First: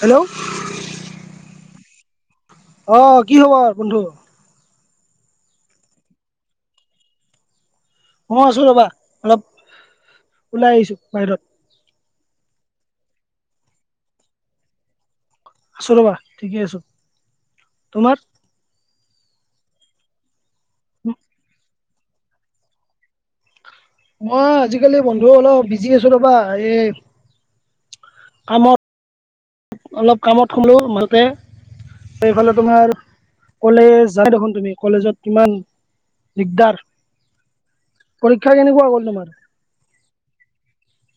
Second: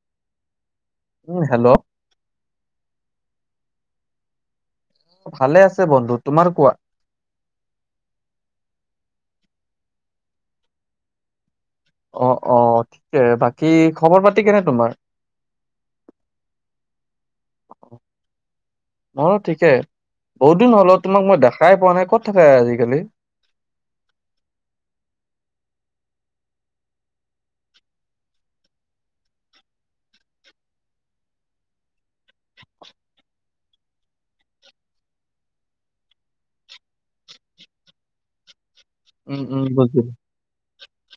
Hello উম hello অ' কি খবৰ বন্ধু ভালে আছে বন্ধু তোমাৰ কোৱা ময়ো আছো ৰবা অলপ ওলাই আহিছো বাহিৰত অ' অ' ঠিকে বাকী খবৰ পাতি কেনে তোমাৰ আছো ৰবা ঠিকে আছো তোমাৰ ময়ো ঠিকে বহুত দিন হল অ' তোমাক মই দেখাই পোৱা নাই ক'ত থাকা আজিকালি মই আজিকালি বন্ধু অলপ বিজি আছো ৰবা এই কামত অলপ কামত সোমালোঁ মাজতে সেইফালে তোমাৰ কলেজ যাই দেখোন তুমি কলেজত কিমান দিগদাৰ পৰীক্ষা কেনেকুৱা হ'ল উম উম বুজিলো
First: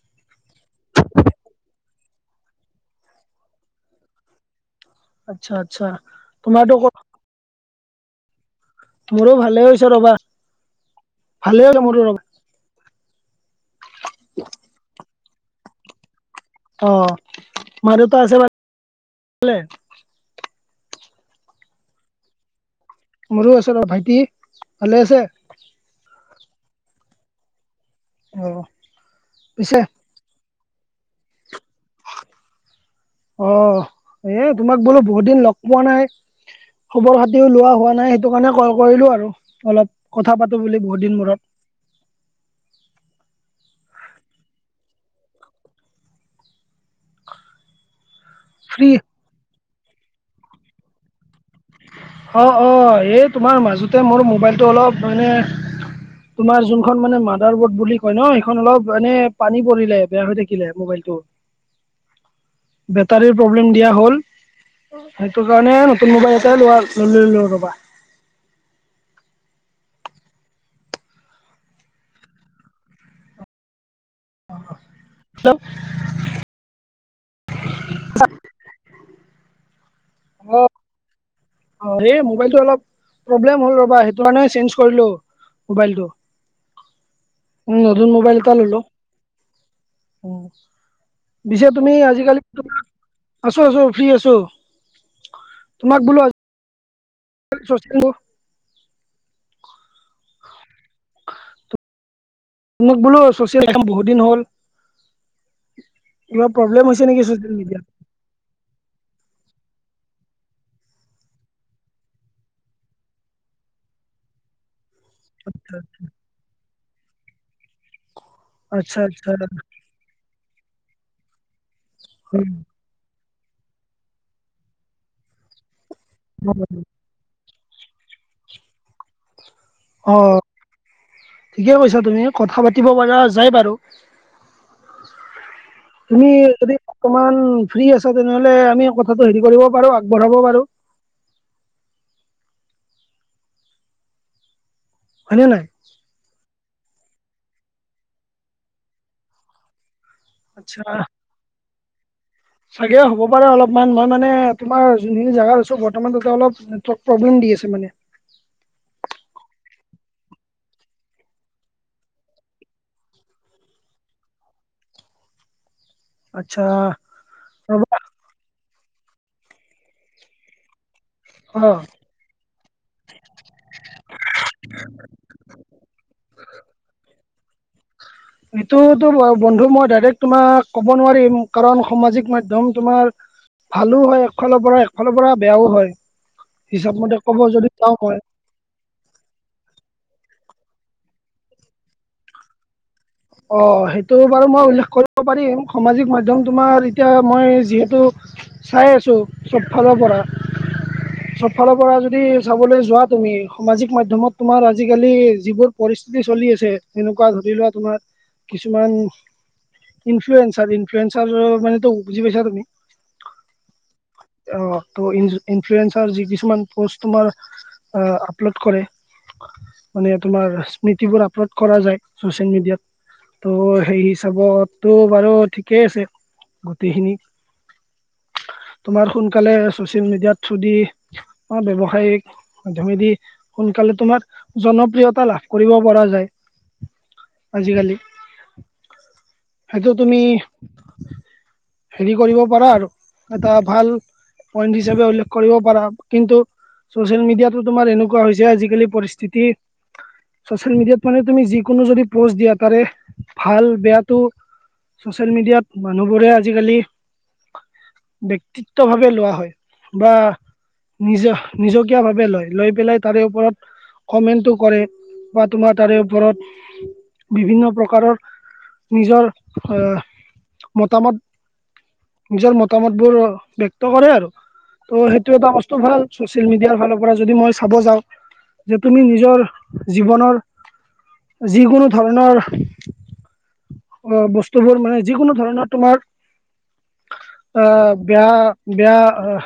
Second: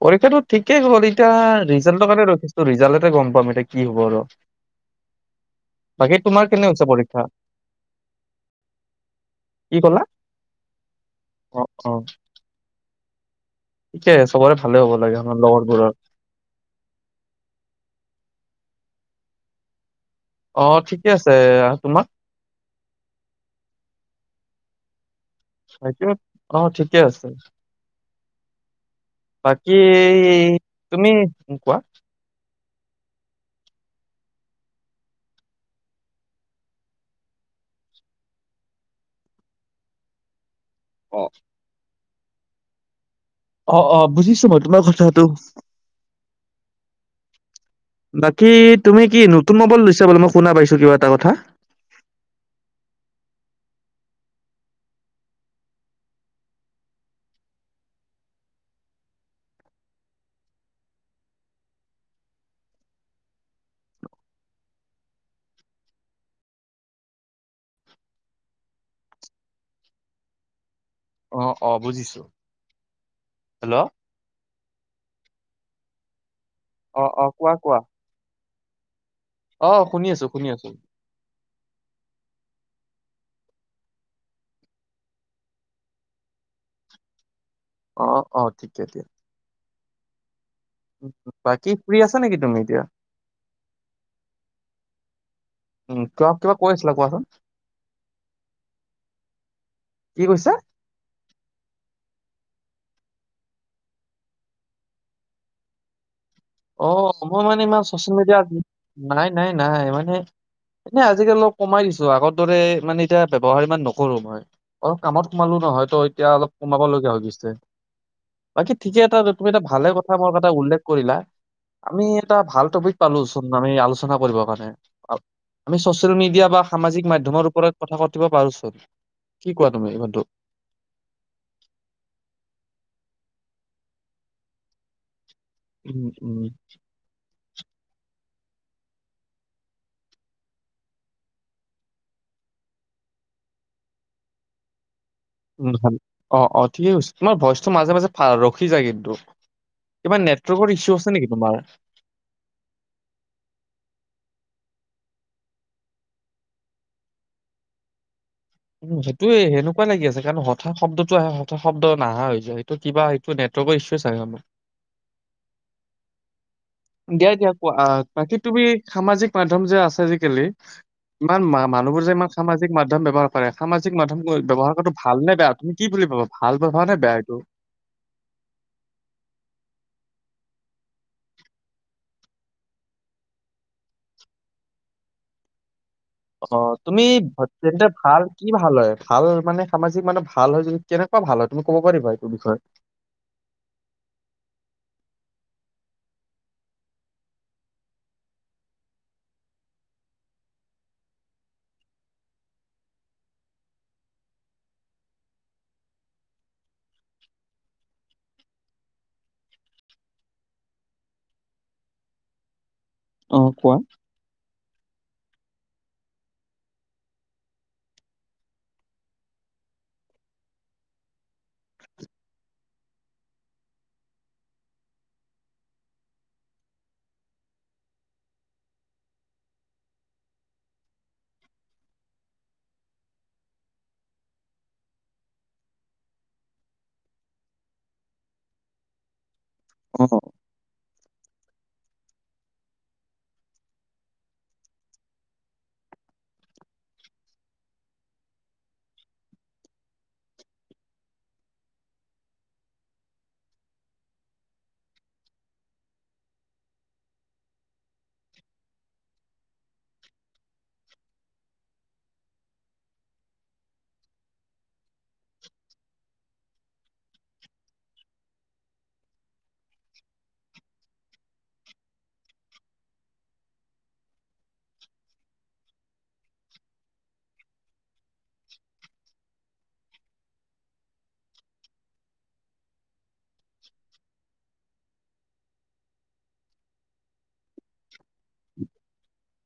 পৰীক্ষাটো ঠিকেই হ'ল এতিয়া ৰিজাল্টৰ কাৰণে ৰখিছো ৰিজাল্টতে গম পাম এতিয়া কি হ'ব আৰু আচ্ছা আচ্ছা বাকী তোমাৰ কেনে তোমাৰতো হৈছে ক- পৰীক্ষা মোৰো ভালে কি হৈছে ক'লা? ৰবা অ', ভালে হল অ', মোৰো ৰবা ঠিকে চবৰে ভালে হ'ব লাগে আমাৰ লগৰবোৰৰ। অ' মা-দেউতা আছে ভালে? অ' ঠিকে আছে তোমাৰ? মোৰো আছে, ৰ ভাইটি ভালে আছে? ভাইটি অ' ঠিকে আছে। অ' বাকী পিছে তুমি উম কোৱা? অ' এ, তোমাক বোলো বহুত দিন লগ পোৱা নাই। খবৰ খাতিও লোৱা হোৱা নাই সেইটো কাৰণে কল কৰিলো আৰু অলপ কথা পাত টো বুলি বহুত দিন অ', মূৰত। অ', অ' বুজিছো মই তোমাৰ কথাটো। বাকী ফ্ৰী তুমি কি নতুন মোবাইল লৈছা বোলে, মই শুনা পাইছো কিবা এটা কথা। অ', অ' এই তোমাৰ মাজতে মোৰ মোবাইলটো অলপ মানে তোমাৰ যোনখন মানে মাডাৰ বৰ্ড বুলি কয় ন সেইখন অলপ এনে পানী পৰিলে বেয়া হৈ থাকিলে মোবাইলটো। বেটাৰীৰ প্ৰব্লেম দিয়া হ'ল সেইটো কাৰণে নতুন মোবাইল এট লোৱাল লৈ ল ৰবা। অ', অ, বুজিছো। হেল্ল'? [inaudible] অ', অ' কোৱা কোৱা? অ শুনি আছো শুনি অ, আছো অ' এই মোবাইলটো অলপ প্ৰব্লেম হ'ল ৰ'বা সেইটো কাৰণে চেঞ্জ কৰিলো মোবাইলটো। উম, অ নতুন মোবাইল অ এটা ললো। ঠিকে দিয়া পিছে বাকী তুমি ফ্ৰী আছা নেকি আজিকালি তুমি এতিয়া আছো আছো ফ্ৰী আছো। উম, কিবাক কিবা কৈছি। [unintelligible] কি কৈছা মোক বোলো অ-চছিয়েল একাম বহুত দিন হ'ল। কিবা প্ৰব্লেম হৈছে নেকি অ' মই চচিয়েল মানে ইমান মিডিয়াত চছিয়েল মিডিয়াত নাই নাই নাই মানে এনে আজিকালি অলপ কমাই দিছো, আগৰ দৰে মানে এতিয়া ব্যৱহাৰ ইমান নকৰো মই। অলপ কামত সোমালো নহয় তো এতিয়া অলপ কমাব লগগীয়া হৈ গৈছে। বাকী আচ্ছা ঠিকে এটা আচ্ছা তুমি এটা ভালে কথা মোক এটা উল্লেখ কৰিলা, আমি এটা ভাল টপিক পালো। আমি আলোচনা কৰিব কাৰণে আ-আমি চচিয়েল মিডিয়া বা সামাজিক মাধ্য়মৰ ওপৰত কথা পাতিব পাৰোচোন। কি কোৱা তুমি এই বন্ধু? অ' ঠিকে কৈছা তুমি কথা পাতিব পাৰা। যাই বাৰু। উম, তুমি উম, যদি অকমান ফ্ৰী আছা তেনেহলে আমি কথাটো হেৰি কৰিব পাৰো আগবঢ়াব পাৰো। হয়নে নাই উম, ভাল অ', অ' ঠিকেই কৈছা তোমাৰ ভইচটো মাজে মাজে ৰখি যায় কিন্তু। কিবা নেটৱৰ্কৰ আচ্ছা ইছ্যু আছে নেকি তোমাৰ? চাগে হ'ব পাৰে অলপমান মই মানে তোমাৰ যোনখিনি জাগাত আছো বৰ্তমান তাতে অলপ নেটৱৰ্ক প্ৰব্লেম দি আছে মানে। উম সেইটোয়ে সেনেকুৱা লাগি আছে কাৰণ হঠাৎ শব্দটো আহে হঠাহ শব্দ নাহা হৈ যায় সেইটো কিবা নেট [unintelligible] [inaudible] দিয়া দিয়া কোৱা ৰ'বা বাকী তুমি সামাজিক মাধ্যম যে আছে আজিকালি ইমান অ মা-মানুহবোৰ যে ইমান সামাজিক মাধ্যম ব্যৱহাৰ কৰে সামাজিক মাধ্যম ক-ব্যবহাৰ কৰাটো ভাল নে বেয়া তুম কি বুলি অলপ ভাল ভাবা নে বেয়া এইটো? এইটোতো বন্ধু মই ডাইৰেক্ট তোমাক ক'ব নোৱাৰিম কাৰণ সমাজিক মাধ্য়ম তোমাৰ ভালো হয় একফালৰ পৰা একফালৰ পৰা বেয়াও হয়। অ' হিচাপ তুমি মতে ক'ব যদি তেন্তে যাওঁ মই ভাল কি ভাল হয় ভাল মানে সামাজিক মানুহ ভাল ভাল হয় যদি কেনেকুৱা ভাল হয় তুমি ক'ব পাৰিবা এইটো বিষয়ে? অ', অ' সেইটো বাৰু মই উল্লেখ কৰিব পাৰিম সামাজিক মাধ্যম তোমাৰ এতিয়া মই যিহেতু চাই আছোঁ চবফালৰ পৰা। চব ফালৰ পৰা যদি চাবলৈ যোৱা তুমি সামাজিক মাধ্যমত তোমাৰ আজিকালি যিবোৰ পৰি স্হিতি চলি আছে তেনেকুৱা ধৰি লোৱা তোমাৰ কিছুমান ইনফ্লুয়েনঞ্চাৰ ইনফ্লুয়েনঞ্চাৰ য মানে টো বুজি পাইছা তুমি? অ কোৱা। অ ত' ইনফ্লুয়েনঞ্চাৰ যি কিছুমান পষ্ট তোমাৰ আপলোড কৰে মানে তোমাৰ স্মৃতিবোৰ আপলোড কৰা যায় চছিয়েল মিডিয়াত। ত' সেই হিচাপতটো বাৰু ঠিকেই আছে। গোটেইখিনিক তোমাৰ সোনকালে চচিয়েল মিডিয়াত থ্ৰু দি ব্যৱসায়িক মাধ্যমেদি সোন কালে তোমাক জনপ্ৰিয়তা লাভ কৰিব পৰা যায় আজিকালি। সেইটো অ তুমি হেৰি কৰিব পাৰা আৰু এটা ভাল পইণ্ট হিচাপে উল্লেখ কৰিব পাৰা কিন্তু চচিয়েল মিডিয়াটো তোমাৰ এনেকুৱা হৈছে আজিকালি পৰিস্থিতি চছিয়াল মিডিয়াত মানে তুমি যিকোনো যদি প'ষ্ট দিয়া তাৰে ভাল-বেয়াটো চচিয়েল মিডিয়াত মানুহবোৰে আজিকালি ব্যক্তিত্ব ভাৱে লোৱা হয় বা নিজহ নিজকীয়া ভাৱে লয়। লৈ পেলাই তাৰে ওপৰত কমেণ্টো কৰে বা তোমাৰ তাৰে ওপৰত বিভিন্ন প্ৰকাৰৰ নিজৰ অহ মতামত নিজৰ মতামতবোৰ ব্যক্ত কৰে আৰু। ত' সেইটো এটা বস্তু ভাল চচিয়েল মিডিয়াৰ ফালৰ পৰা যদি মই চাব যাওঁ। যে তুমি নিজৰ জীৱনৰ, যিকোনো ধৰণৰ অ বস্তুবোৰ মানে যিকোনো ধৰণৰ তোমাৰ অ বেয়া বেয়া অ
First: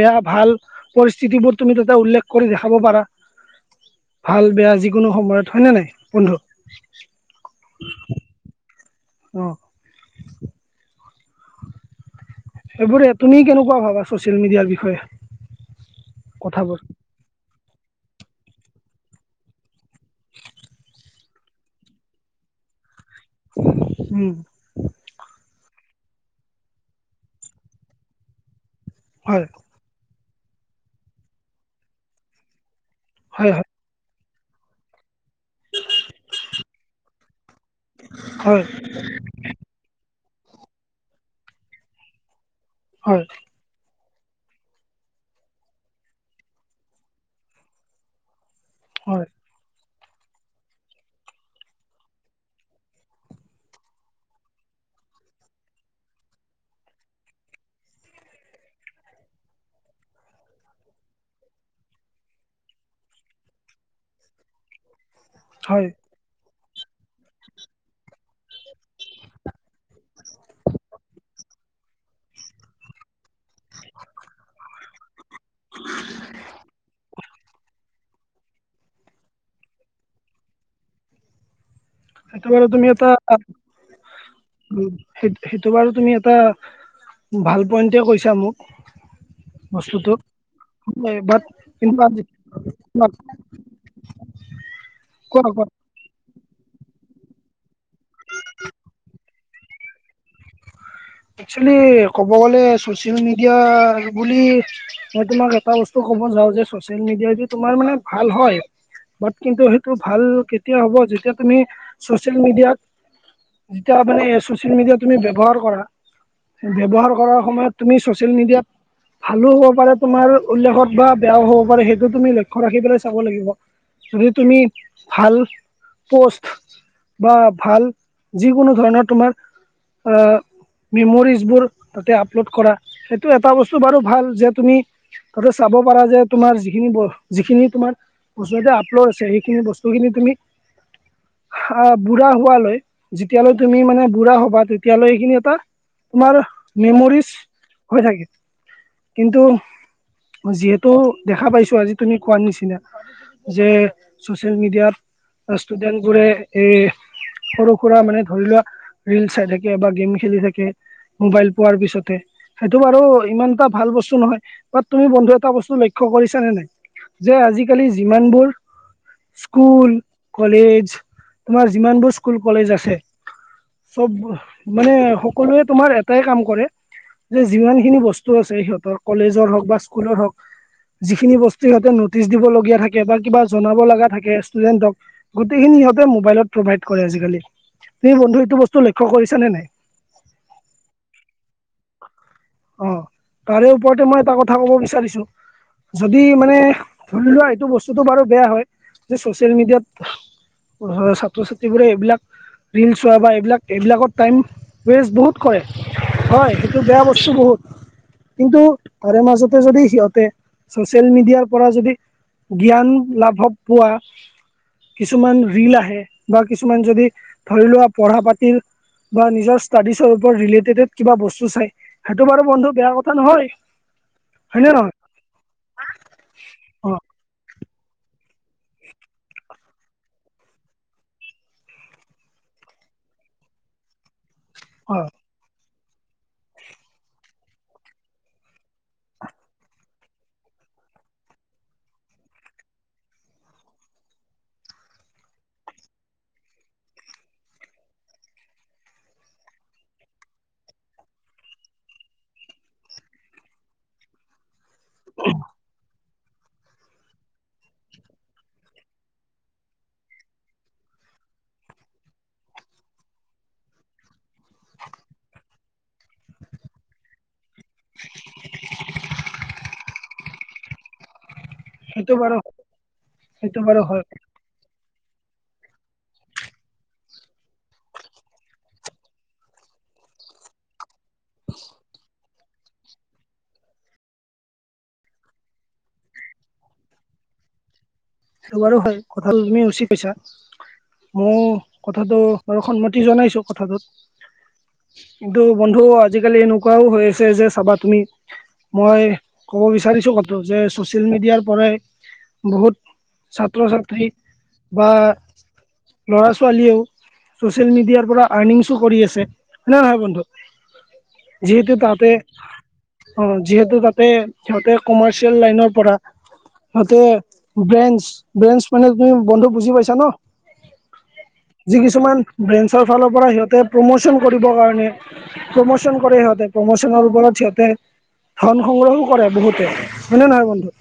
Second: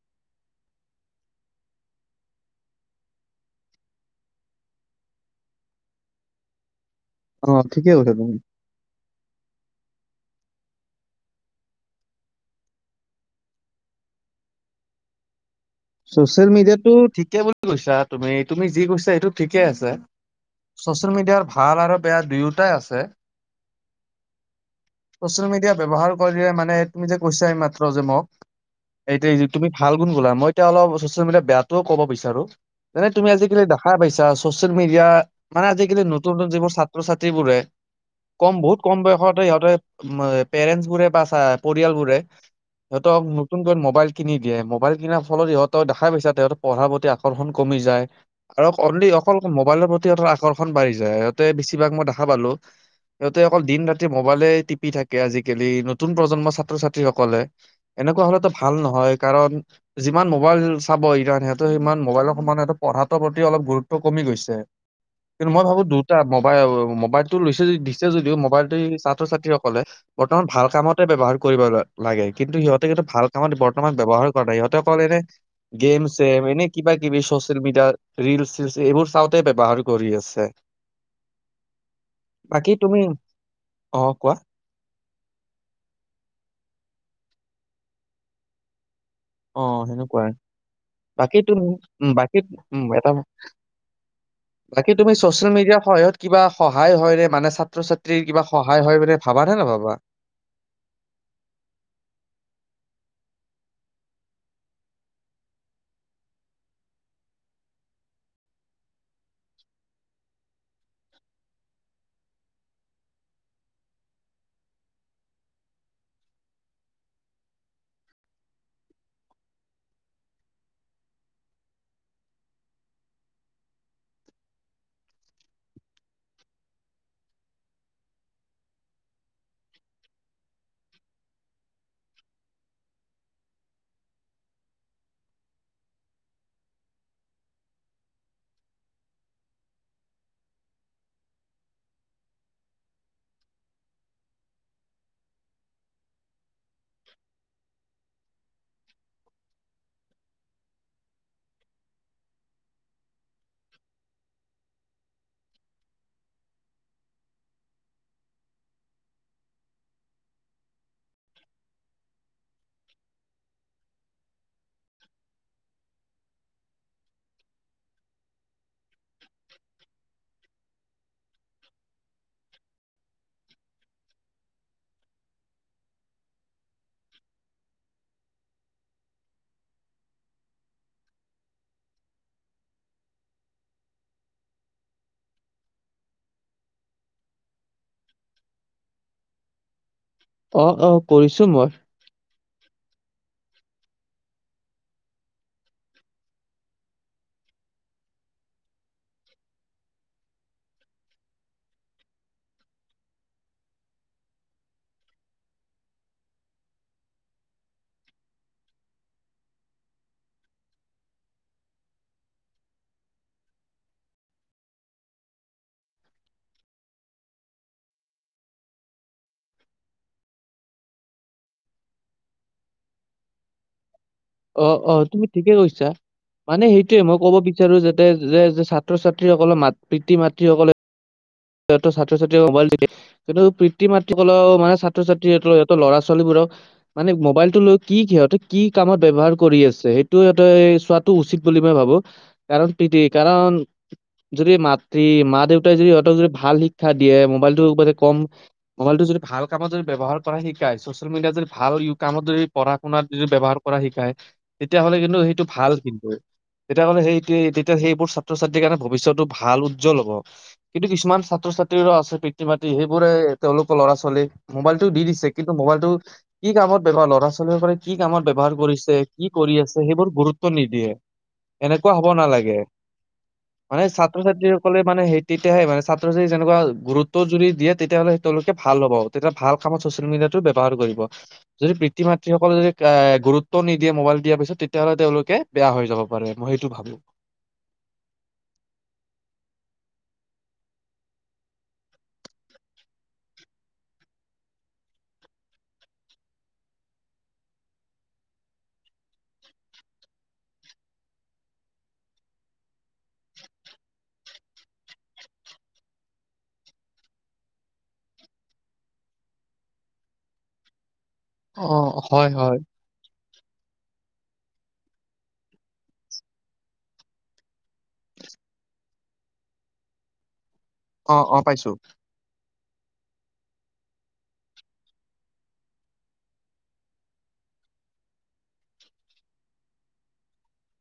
বেয়া ভাল পৰিস্থিতিবোৰ তুমি তাতে উল্লেখ কৰি দেখাব পাৰা। ভাল বেয়া যিকোনো সময়ত হয় নে নাই বন্ধু অ ঠিকেই কৈছা তুমি অহ সেইবোৰে তুমি কেনেকুৱা ভাবা ছচিয়েল মিডিয়াৰ বিষয়ে ছচিয়েল কথাবোৰ মিডিয়াতটো ঠিকে বুলি কৈছা তুমি, তুমি যি কৈছা সেইটো ঠিকে আছে। ছচিয়েল মিডিয়াৰ ভাল আৰু বেয়া দুয়োটাই আছে। উম ছচিয়েল মিডিয়াত ব্যৱহাৰ কৰিলে মানে তুমি যে কৈছা এই মাত্ৰ যে মোক, এইটোৱে হয় যে তুমি ভাল গুণ কলা, মই তেতিয়া অলপ ছচিয়েল মিডিয়াত বেয়াটোও ক'ব বিচাৰো, মানে তুমি হয় আজিকালি হয় দেখাই পাইছা, ছচিয়েল মিডিয়াৰ মানে আজিকালি নতুন নতুন যিবোৰ ছাত্ৰ- ছাত্ৰীবোৰে কম, হয় বহুত কম বয়সতে সিহঁতে এ পেৰেন্টছবোৰে বা চা পৰিয়ালবোৰে সিহঁতক হয় নতুনকৈ মোবাইল কিনি দিয়ে, মোবাইল কিনা পাছত ফলত ইহঁতৰ দেখাই পাইছা, তেওঁলোক পঢ়াৰ প্ৰতি আকৰ্ষণ কমি যায়, আৰু অনলি হয় অকল মোবাইলৰ প্ৰতি সিহঁতৰ আকৰ্ষণ বাঢ়ি যায়, সিহঁতে বেছিভাগ মই দেখা পালোঁ সিহঁতে অকল দিন ৰাতি মোবাইলে টিপি থাকে আজিকালি, নতুন প্ৰজন্মৰ ছাত্ৰ- ছাত্ৰীসকলে। এনেকুৱা হলেতো ভাল নহয়, কাৰণ যিমান মোবাইল চাব ই কাৰণ সিমান মোবাইলৰ সমানে পঢ়াটোৰ প্ৰতি অলপ গুৰুত্ব কমি গৈছে। কিন্তু মই ভাবো হয় দুটা ম মোবাইলতটো লৈছে দিছে যদিও, মোবাইলটো ছাত্ৰ- ছাত্ৰীসকলে বৰ্তমান ভাল কামতে ব্যৱহাৰ কৰিব লাগে কিন্তু সিহঁতে ভাল কামত বৰ্তমান ব্যৱহাৰ কৰা নাই, সিহঁতক ফল এনে গেম চেম এনে কিবা কিবি চ'চিয়েল মিডিয়াত ৰিলছ- ছিলছ এইবোৰ চাওঁতে ব্যৱহাৰ কৰি আছে। এইটো বাৰু তুমি এটা অ কোৱা - উম। সেই সেইটো বাৰু তুমি এটা ভাল পইণ্টে কৈছা মোক। অ বস্তুটো সেনেকুৱাই বাকী বাট তুনো কিন্তু উম, আজি বাকীত উম, এটা বাকী তুমি কোৱা ছচিয়েল কোৱা মিডিয়াৰ সহায়ত কিবা সহায় হয়নে মানে ছাত্ৰ ছাত্ৰী কিবা সহায় হয় মানে ভাবা নে নাভাবা? [inaudible] একচলি ক'ব গলে ছচিয়েল মিডিয়া বুলি মই তোমাক এটা বস্তু ক [unintelligible] যাওঁ যে ছচিয়েল মিডিয়াদি তোমাৰ মানে ভাল হয়। বাট কিন্তু সেইটো ভাল কেতিয়া হ'ব যেতিয়া তুমি ছচিয়েল মিডিয়াত যেতিয়া মানে এ, ছচিয়েল মিডিয়া তুমি ব্যৱহাৰ কৰা। ব্যৱহাৰ কৰাৰ সময়ত তুমি ছচিয়েল মিডিয়াত ভালো হ'ব পাৰে তোমাৰ উল্লেখত বা বেয়াও হ'ব পাৰে সেইটো তুমি লক্ষ্য ৰাখি পেলে চাব লাগিব। যদি তুমি ভাল পষ্ট বা ভাল যিকোনো ধৰণৰ তোমাৰ আ মেমৰিজ বোৰ তাতে আপলড কৰা। সেইটো এটা বস্তু বাৰু ভাল যে তুমি অথ চাব পাৰা যে তোমাৰ যিখিনি ব, যিখিনি তোমাৰ বস্তুতে আপলড আছে সেইখিনি বস্তুখিনি তুমি অ', বুঢ়া হোৱালৈ যেতিয়ালৈ তুমি মানে বুঢ়া হবা তে তিয়ালৈ এইখিনি এটা তোমাৰ মেমৰিছ হৈ থাকে। কিন্তু যিহেতু দেখা পাইছো আজি তুমি কোৱাৰ নিচিনা যে চ'চিয়েল মিডিয়াত আ, ষ্টুডেন্ট বোৰে এই সৰু সুৰা মানে ধৰি লোৱা ৰিল চাই থাকে বা গেম খেলি থাকে। মোবাইল পোৱাৰ পিছতে সেইটো বাৰু ইমান এটা ভাল বস্তু নহয়। বাত তুমি বন্ধু এটা বস্তু লক্ষ কৰিছানে নাই যে আজিকালি যিমানবোৰ স্কুল কলেজ তোমাৰ যিমানবোৰ স্কুল কলেজ আছে। চব মানে সকলোৱে তোমাৰ এটাই কাম কৰে। যে যিমান খিনি বস্তু আছে সিহঁতৰ কলেজৰ হওক বা স্কুলৰ হওক। যিখিনি বস্তু সিহঁতে নটিচ দিব লগীয়া থাকে বা কিবা জনাব লাগা থাকে ষ্টুডেন্টক গোটেইখিন সিহঁতে মোবাইলত প্ৰভাইড কৰে আজিকালি। তুমি বন্ধু এইটো বস্তু লক্ষ্য কৰিছানে নাই? অ', অ', কৰিছো মই। অহ, তাৰে ওপৰতে মই এটা কথা ক'ব বিচাৰিছো। যদি মানে ধৰি লোৱা এইটো বস্তুতটো বাৰু বেয়া হয় যে চ'চিয়েল মিডিয়াত উৰহ ছাত্ৰ ছাত্ৰীবোৰে এইবিলাক ৰিল চোৱা বা এইবিলাক এইবিলাকত টাইম ৱেষ্ট বহুত কৰে। হয় সেইটো বেয়া বছ দিছোঁ বহুত। কিন্তু তাৰে মাজতে যদি সিহঁতে চ'চিয়েল মিডিয়াৰ পৰা যদি জ্ঞান লাভব পোৱা। কিছুমান ৰিল আহে বা কিছুমান যদি ধৰি লোৱা পঢ়া পাতিৰ বা নিজৰ ষ্টাডিছৰ ওপৰত ৰিলেটেডেড কিবা বস্তু চাই সেইটো বাৰু বন্ধু বেয়া কথা নহয়। হয়নে অ', নহয় অ', তুমি ঠিকে কৈছা। মানে অ সেইটোয়ে মই ক'ব বি বিচাৰো যাতে যে, যে ছাত্ৰ ছাত্ৰীসকল মাত পিতৃ মাতৃসকলে সিহঁতৰ ছাত্ৰ- ছাত্ৰীয়ে মোবাইল তিপে কিন্তু পিতৃ- মাতৃসকলেও মানে অ ছাত্ৰ - ছাত্ৰীৰ হেতৰ ত ল'ৰা ছোৱালীবোৰক মানে মোবাইলটো লৈ কি সিহঁতে কি কামত ব্যৱহাৰ কৰি আছে সেইটো ইহতে এই এ চোৱাটো উচিত বুলি মই ভাবো কাৰণ প্ৰীতি কাৰণ যদি মাতৃ মা দেউতাই যদি সিহঁতক য ভাল শিক্ষা দিয়ে মোবাইলটো কম মোবাইলটো যদি ভাল কামত যদি ব্যৱহাৰ কৰা শিকায় ছচিয়েল মিডিয়াত, যদি ভাল য়ো কামত যদি পঢ়া শুনাত যদি ব্যৱহাৰ কৰা শিকায় তেতিয়াহ'লে কিন্তু সেইটো ভাল কিন্তু। তেতিয়াহ'লে সেই তিয়ে তেতিয়া সেইবোৰ ছাত্ৰ ছাত্ৰীৰ কাৰণে ভৱিষ্যটো ভাল উজ্জ্বল হ'ব কিন্তু কিছুমান। ছাত্ৰ ছাত্ৰীৰ আছে পিতৃ মাতৃ সেইবোৰে তেওঁলোকৰ ল'ৰা ছোৱালী মোবাইলটো দি দিছে কিন্তু মোবাইলটো কি কামত ব্যৱহাৰ ল'ৰা ছোৱালীবোৰে কি কামত ব্যৱহাৰ কৰিছে কি কৰি আছে সেইবোৰ গুৰুত্ব নিদিয়ে। এনেকুৱা হ'ব সেইটো বাৰু নালাগে সেইটো বাৰু মানে হয় ছাত্ৰ ছাত্ৰীসকলে মানে সেই তেতিয়াহে মানে ছা যেনেকুৱা গুৰুত্ব যদি দিয়ে তেতিয়াহ'লে তেওঁলোকে ভাল হাব তেতিয়া ভাল কামত ছ'চিয়েল মিডিয়াটো ব্যৱহাৰ কৰিব। যদি পিতৃ মাতৃসকলে যদি এ গুৰুত্ব নিদিয়ে মোবাইল দিয়াৰ পিছত তেতিয়াাহ'লে তেওঁলোকে বেয়া হৈ যাব। মই সেইটো ভাবো। সেটো বাৰো হয় কথা তুমি উচিত কৈছা। মই কথাটো বাৰু সন্মতি জনাইছো কথাটোত। কিন্তু বন্ধু আজিকালি এনেকুৱাও হৈ আছে যে চাবা তুমি। মই ক'ব বিচাৰিছো কথাটো যে ছচিয়েল মিডিয়াৰ পৰাই বহুত, ছাত্ৰ ছাত্ৰী বা ল'ৰা ছোৱালীয়েও। চচিয়েল মিডিয়াৰ পৰা আৰ্নিংছো কৰি আছে হয় নে নহয় বন্ধু। যিহেতু অ', তাতে হয়, হয়। অ যিহেতু তাত, তে সিহতে কমাৰ্চিয়েল লাইনৰ পৰা সিহতে, ব্ৰেন্ঞ্চ ব্ৰেঞ্চ মানে তুমি বন্ধু বুজি পাইছা ন। অ অ পাইছো। যি কিছুমান ব্ৰেঞ্চৰ ফালৰ পৰা সিহঁতে প্ৰমোচন কৰিবৰ কাৰণে প্ৰমোচন কৰে সিহঁতে প্ৰমোচনৰ ওপৰত। সিহতে ধন সংগ্ৰহো কৰে বহুতে। হয়নে নহয় বন্ধু?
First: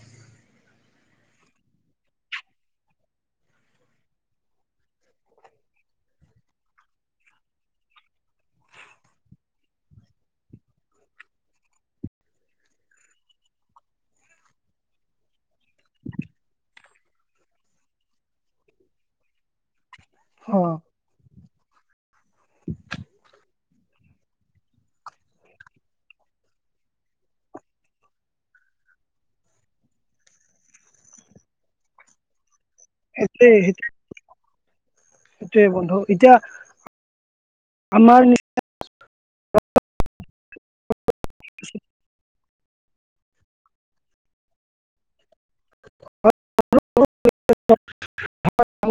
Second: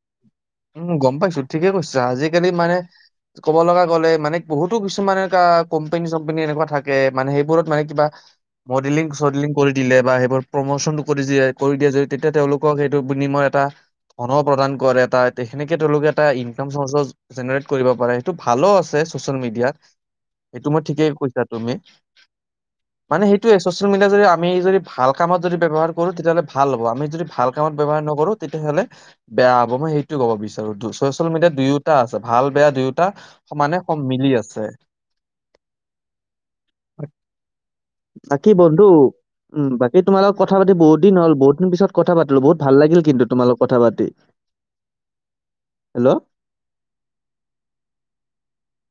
উম গম পাইছো ঠিকেই কৈছা। আজি-কালি মানে ক'ব লগা গ'লে মানে বহুতো কিছুমান এনেকা কোম্পেনী- চোম্পেনী এনেকুৱা থাকে, মানে সেইবোৰত মানে কিবা মডেলিং-চডেলিং কৰি দিলে বা সেইবোৰ প্ৰমোচনটো কৰি দিয়ে কৰি দিয়ে যদি তেতিয়া তেওঁলোকক সেইটো বিনিময়ত এটা ধন' প্ৰদান কৰে এটা তে- সেনেকে তেওঁলোকে এটা ইনকাম চৰ্চ' জেনেৰেট কৰিব পাৰে, সেইটো ভালো আছে চচিয়েল মিডিয়াত। অ সেইটো মই ঠিকে কৈছা তুমি। [inaudible] মানে সেইটোৱে ছ'চিয়েল মিডিয়াত যদি আমি যদি ভাল কামত যদি ব্যৱহাৰ কৰো তেতিয়াহ'লে ভাল হ'ব। আমি যদি ভাল কামত ব্যৱহাৰ ন কৰো তেতিয়াহ'লে বেয়া হ'ব। মই সেই টো ক'ব বিচাৰো। ছচিয়েল মিডিয়াত দুয়োটা আছে ভাল বেয়া দুয়োটা সমানে স মিলি আছে। সেইটোয়ে বন্ধু। ইতিয়া বাকি বন্ধু, উম বাকি তোমালোক কথা পাতি বহুত দিন হ'ল বহুত দিন পিছত কথা পাত্লো বহুত ভাল লাগিল কিন্তু তোমালোক কথা পাতি। হেল্ল'।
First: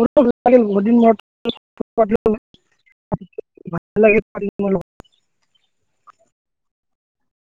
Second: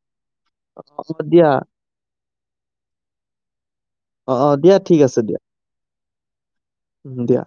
[unintelligible] অ বহুতদিন অ দিয়া মূৰত [unintelligible] ভাল লাগে অ অ, দিয়া ঠিক আছে দিয়া। উম দিয়া।